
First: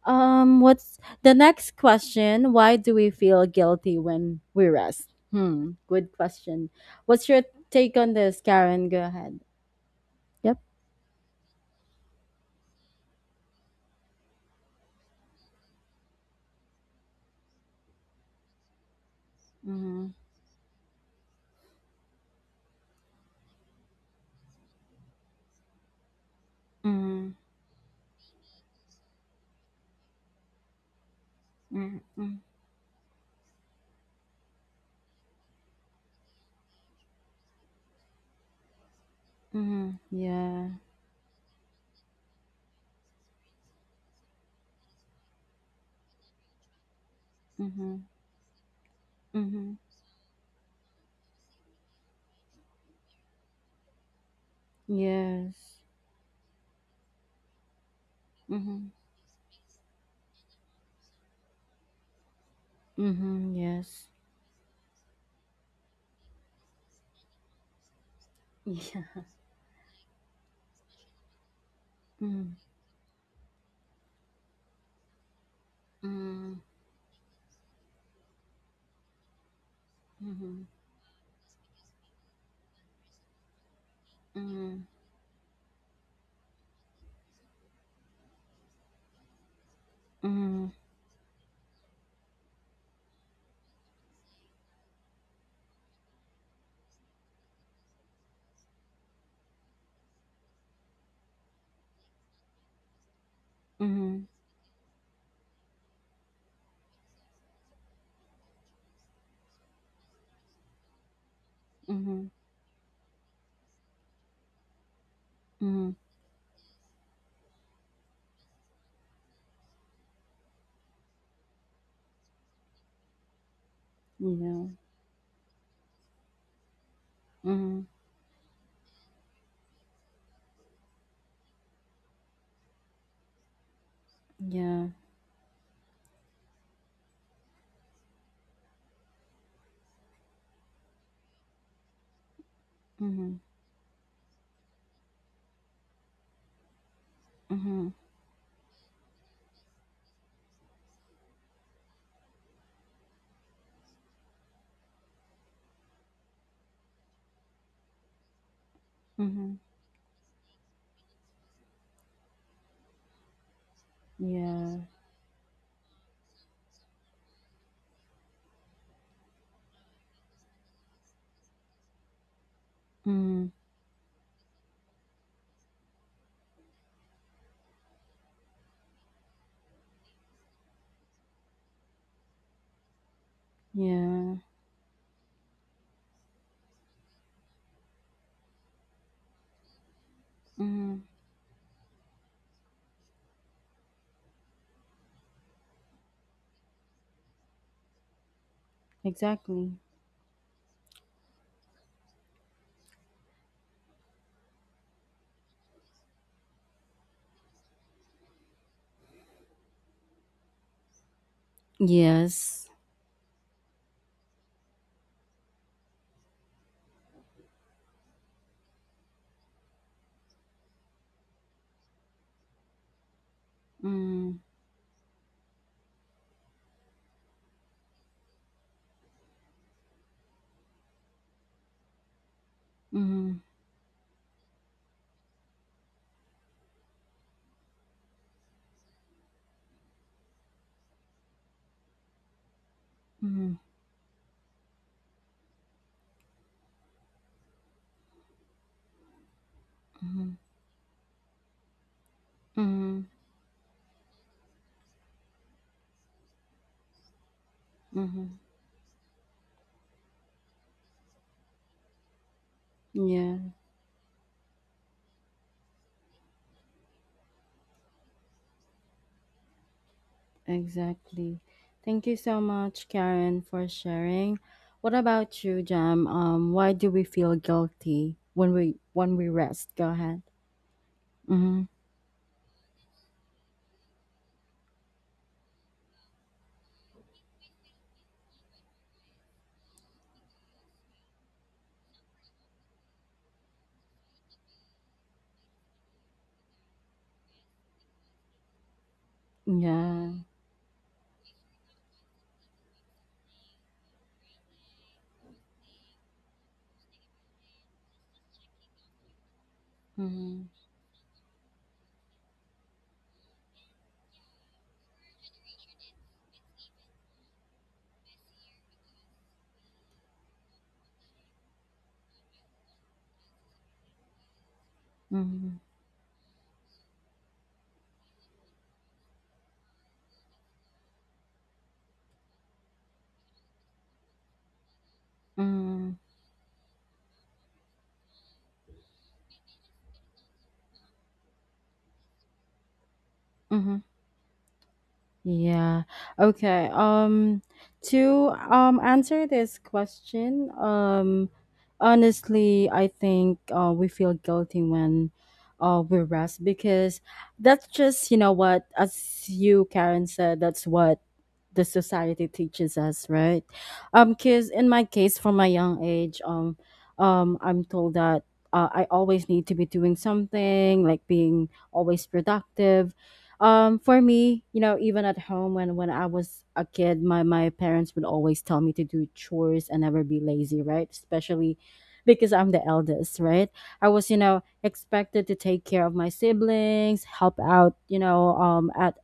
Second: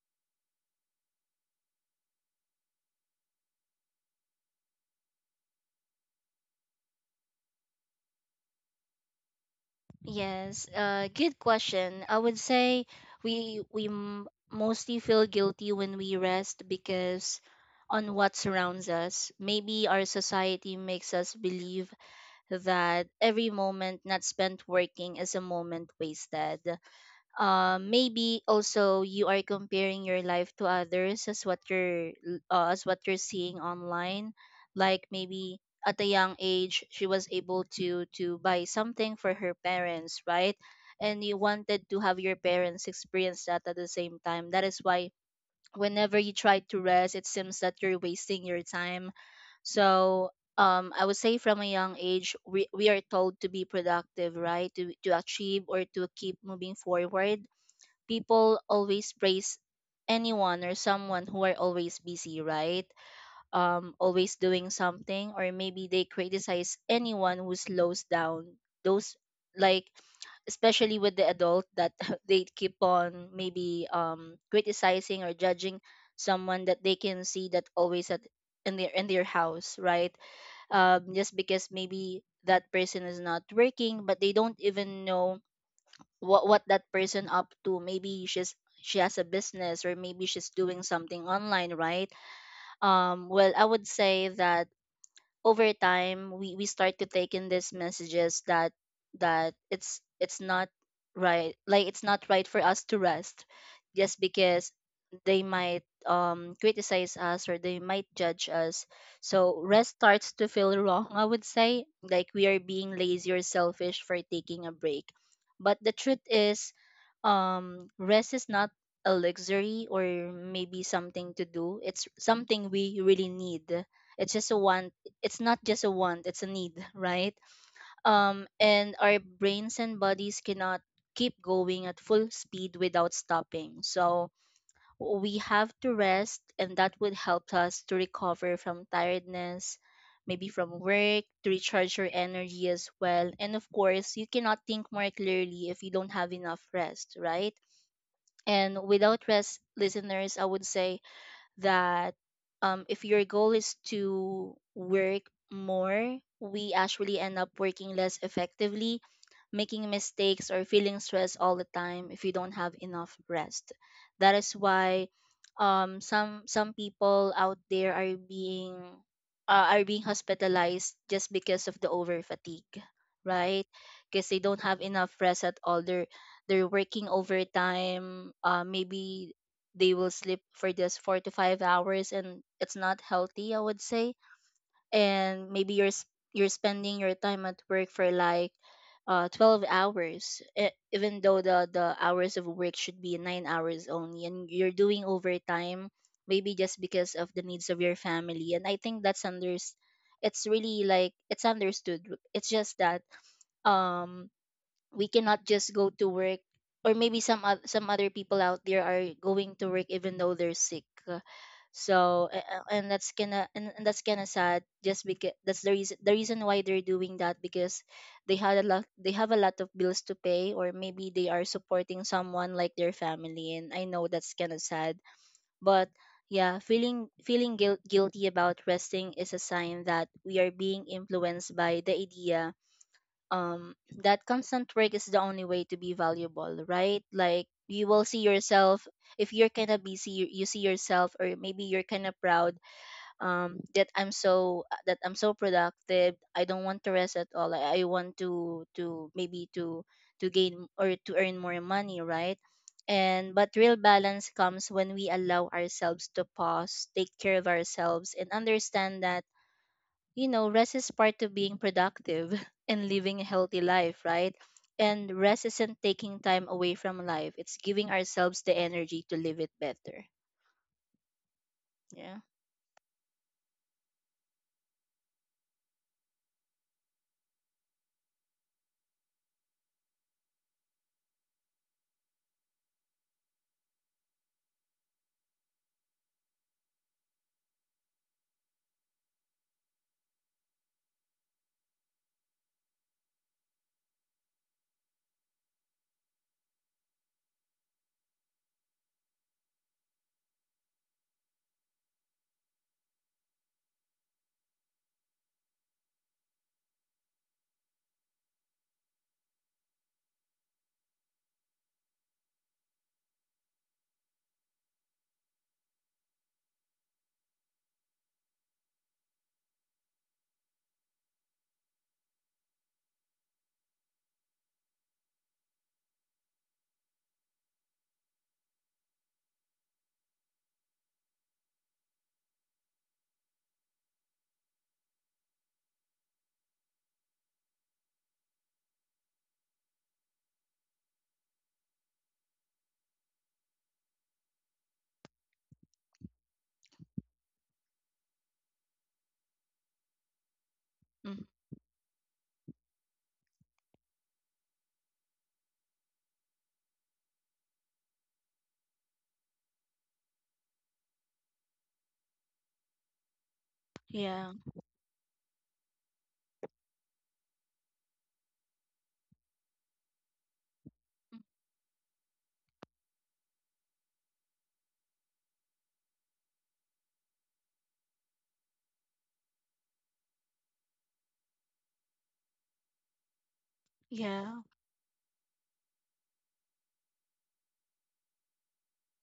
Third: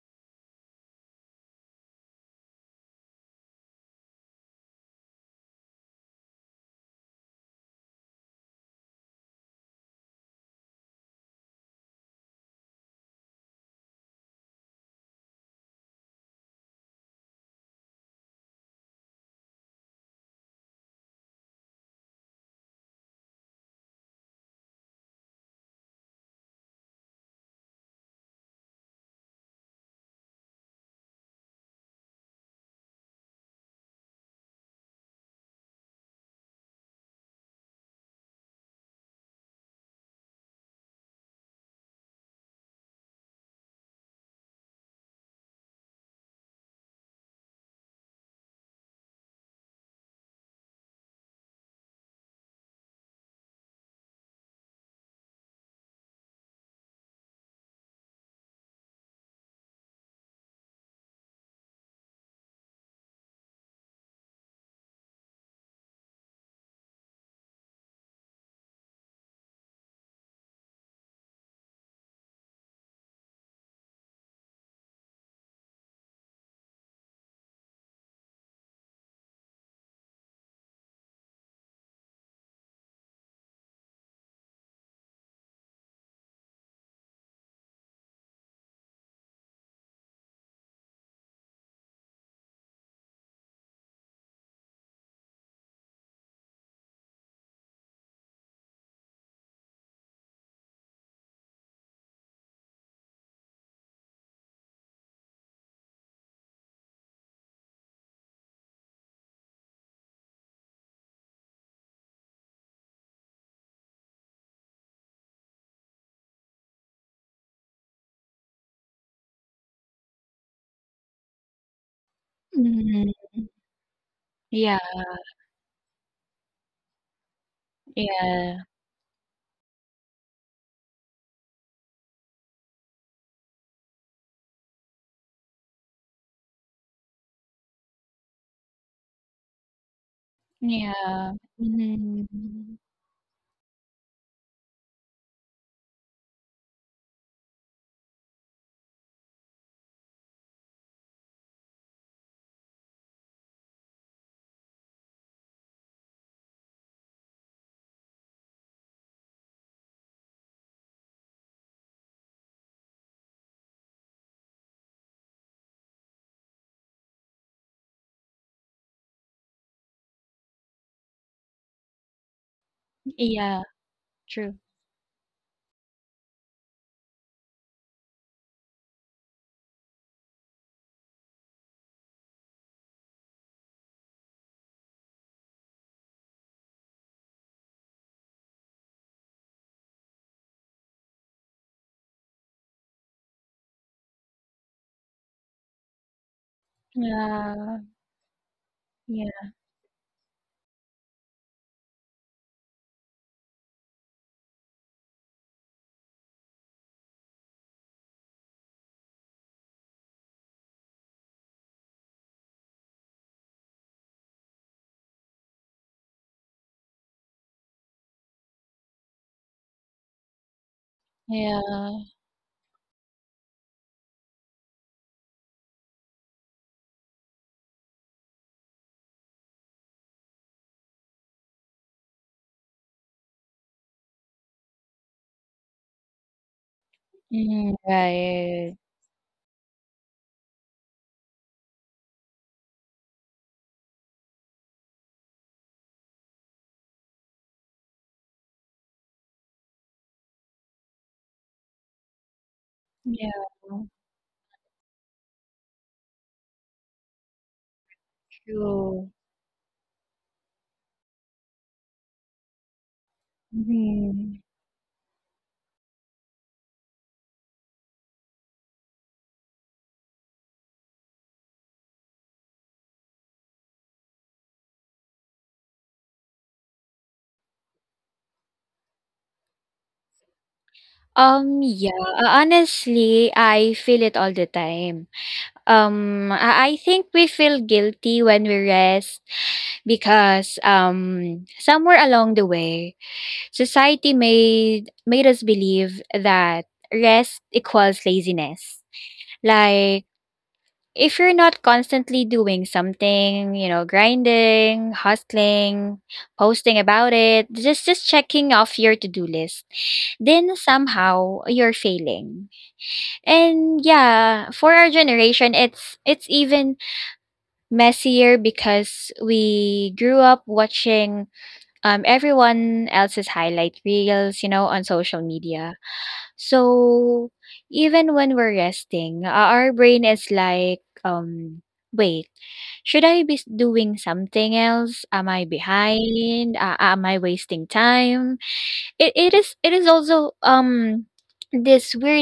A: What's the next question? Why do we feel guilty when we rest? Hmm, good question. What's your take on this, Karen? Go ahead. Yep.
B: Yes, good question. I would say we mostly feel guilty when we rest because on what surrounds us. Maybe our
A: Mm-hmm.
B: society makes us believe that every moment not spent working is a moment wasted.
A: Mm-hmm.
B: Maybe also you are comparing your life to others
A: Mm-hmm.
B: as what you're seeing online. Like maybe at a young age she was able to buy something for her
A: Mm-hmm.
B: parents, right?
A: Yeah.
B: And you wanted to have your parents experience that at the same time. That is why whenever you try to rest, it seems that
A: Mm-hmm.
B: you're wasting your time.
A: Mm-hmm.
B: So, I would say from a young age, we are told to be productive, right? To achieve
A: Yes.
B: or to keep moving forward. People
A: Mhm.
B: always praise anyone or someone who are always busy, right?
A: Mhm. Yes.
B: Always doing something, or maybe they criticize anyone who slows down. Those,
A: Yeah.
B: like, especially with the adult that *laughs* they
A: Mm.
B: keep on maybe criticizing or judging
A: Mm.
B: someone that they can see that always at in their house, right?
A: Mhm.
B: Just because maybe that person is not working, but they don't
A: Mhm.
B: even know what that person up to. Maybe she's she has a business or maybe she's
A: Mhm.
B: doing something online, right? Um, well, I would say that over time we start to take in these messages that it's not right, like it's not right for us to rest, just
A: Mhm.
B: because they might criticize us or they might judge us. So rest starts to feel wrong, I would say, like
A: Mhm.
B: we are being lazy or selfish for taking a break. But the
A: Mhm.
B: truth is, rest is not a luxury or maybe something to do, it's something we
C: Mhm.
B: really need.
A: You
B: it's just a
A: know.
C: Yeah,
B: one it's not just a want, it's a need, right?
A: Mhm.
C: yeah,
B: And our brains and bodies cannot keep going at full speed without stopping. So
A: Yeah.
B: we have to rest, and that would help us to recover from tiredness, maybe from work,
C: yeah,
B: to recharge your energy
C: mhm.
B: as well.
A: Mhm.
B: And of course, you cannot think more clearly if you don't have enough rest, right?
A: Mhm.
B: And without rest, listeners, I would say that, if your goal is to work more, we actually end up working less effectively,
A: Mhm.
B: making mistakes or feeling stressed all the time if you don't have enough rest. That is
A: Yeah.
B: why some people out there are being hospitalized just because of the over fatigue,
A: Mhm.
C: Yeah,
B: right? Because they
C: true.
B: don't have enough rest at all. They're working overtime. Maybe they will sleep for just 4 to 5 hours, and it's not healthy, I would say.
A: Yeah.
B: And maybe you're spending your time at work for like 12 hours,
A: Mhm.
B: even though the hours of work should be 9 hours only, and you're doing overtime maybe just because of the needs
C: Yeah,
B: of your family. And I think
C: yeah,
B: that's under
A: Exactly.
B: it's really like it's understood. It's just that um we cannot just go to work, or maybe some other people out there are going to work even though they're sick. So
A: Yes.
B: and that's kind of and that's kind of sad just because that's the reason why they're doing that, because they have a lot of bills to pay, or maybe they are
C: yeah.
B: supporting someone like their family, and I know
A: Mhm.
B: that's kind of sad. But yeah, guilty about resting is a sign that we are being influenced by the idea,
A: Mhm.
B: um that constant work is the only way to be valuable, right? Like
C: Mm,
B: you will see
C: right.
B: yourself if you're kind of busy, you see yourself, or maybe you're kind of proud,
A: Mhm.
B: that I'm so, that I'm so productive, I don't want to rest at all. I want to maybe
A: Mhm.
B: to gain or to earn more money, right?
A: Mhm.
B: And
C: Yeah,
B: but real balance comes when we allow ourselves to pause, take care of ourselves, and
A: Mhm.
B: understand
C: true.
B: that, you know, rest is part of being productive *laughs* and living a
A: Yeah.
B: healthy life, right?
C: Mhm.
B: And rest isn't taking time away from life. It's giving ourselves the energy to live it better.
A: Exactly. Thank you
B: Yeah.
A: so much, Karen, for sharing. What about you, Jam? Why do we feel guilty when we rest? Go ahead. Mm-hmm.
C: Yeah, honestly, I feel it all the time. I think we feel guilty when we rest because, somewhere along the way, society made us believe that rest equals laziness. Like
A: Yeah.
C: if you're not constantly doing something, grinding, hustling, posting about it, just checking off your to-do list,
A: Mm-hmm.
C: then somehow you're failing. And yeah, for our generation, it's even messier because we grew up watching everyone else's highlight reels, on social
A: Mm-hmm.
C: media. So even when we're resting, our brain is like, wait, should I be doing something else? Am I
A: Mm-hmm.
C: behind? Am I wasting time? It is also this weird
A: Mm-hmm. Yeah. Okay. To answer this question,
B: Mm.
A: honestly, I think we feel guilty when we rest because that's just, you know what, as you, Karen, said, that's what the society teaches us, right? Um
B: Yeah.
A: cuz in my case from my young age, I'm told that, I always need to be doing something, like being always productive, for me, even at home when I was a kid, my parents would always tell me to do chores and never be lazy, right? Especially because I'm the eldest, right? I was,
B: Yeah.
A: expected to take care of my siblings, help out, at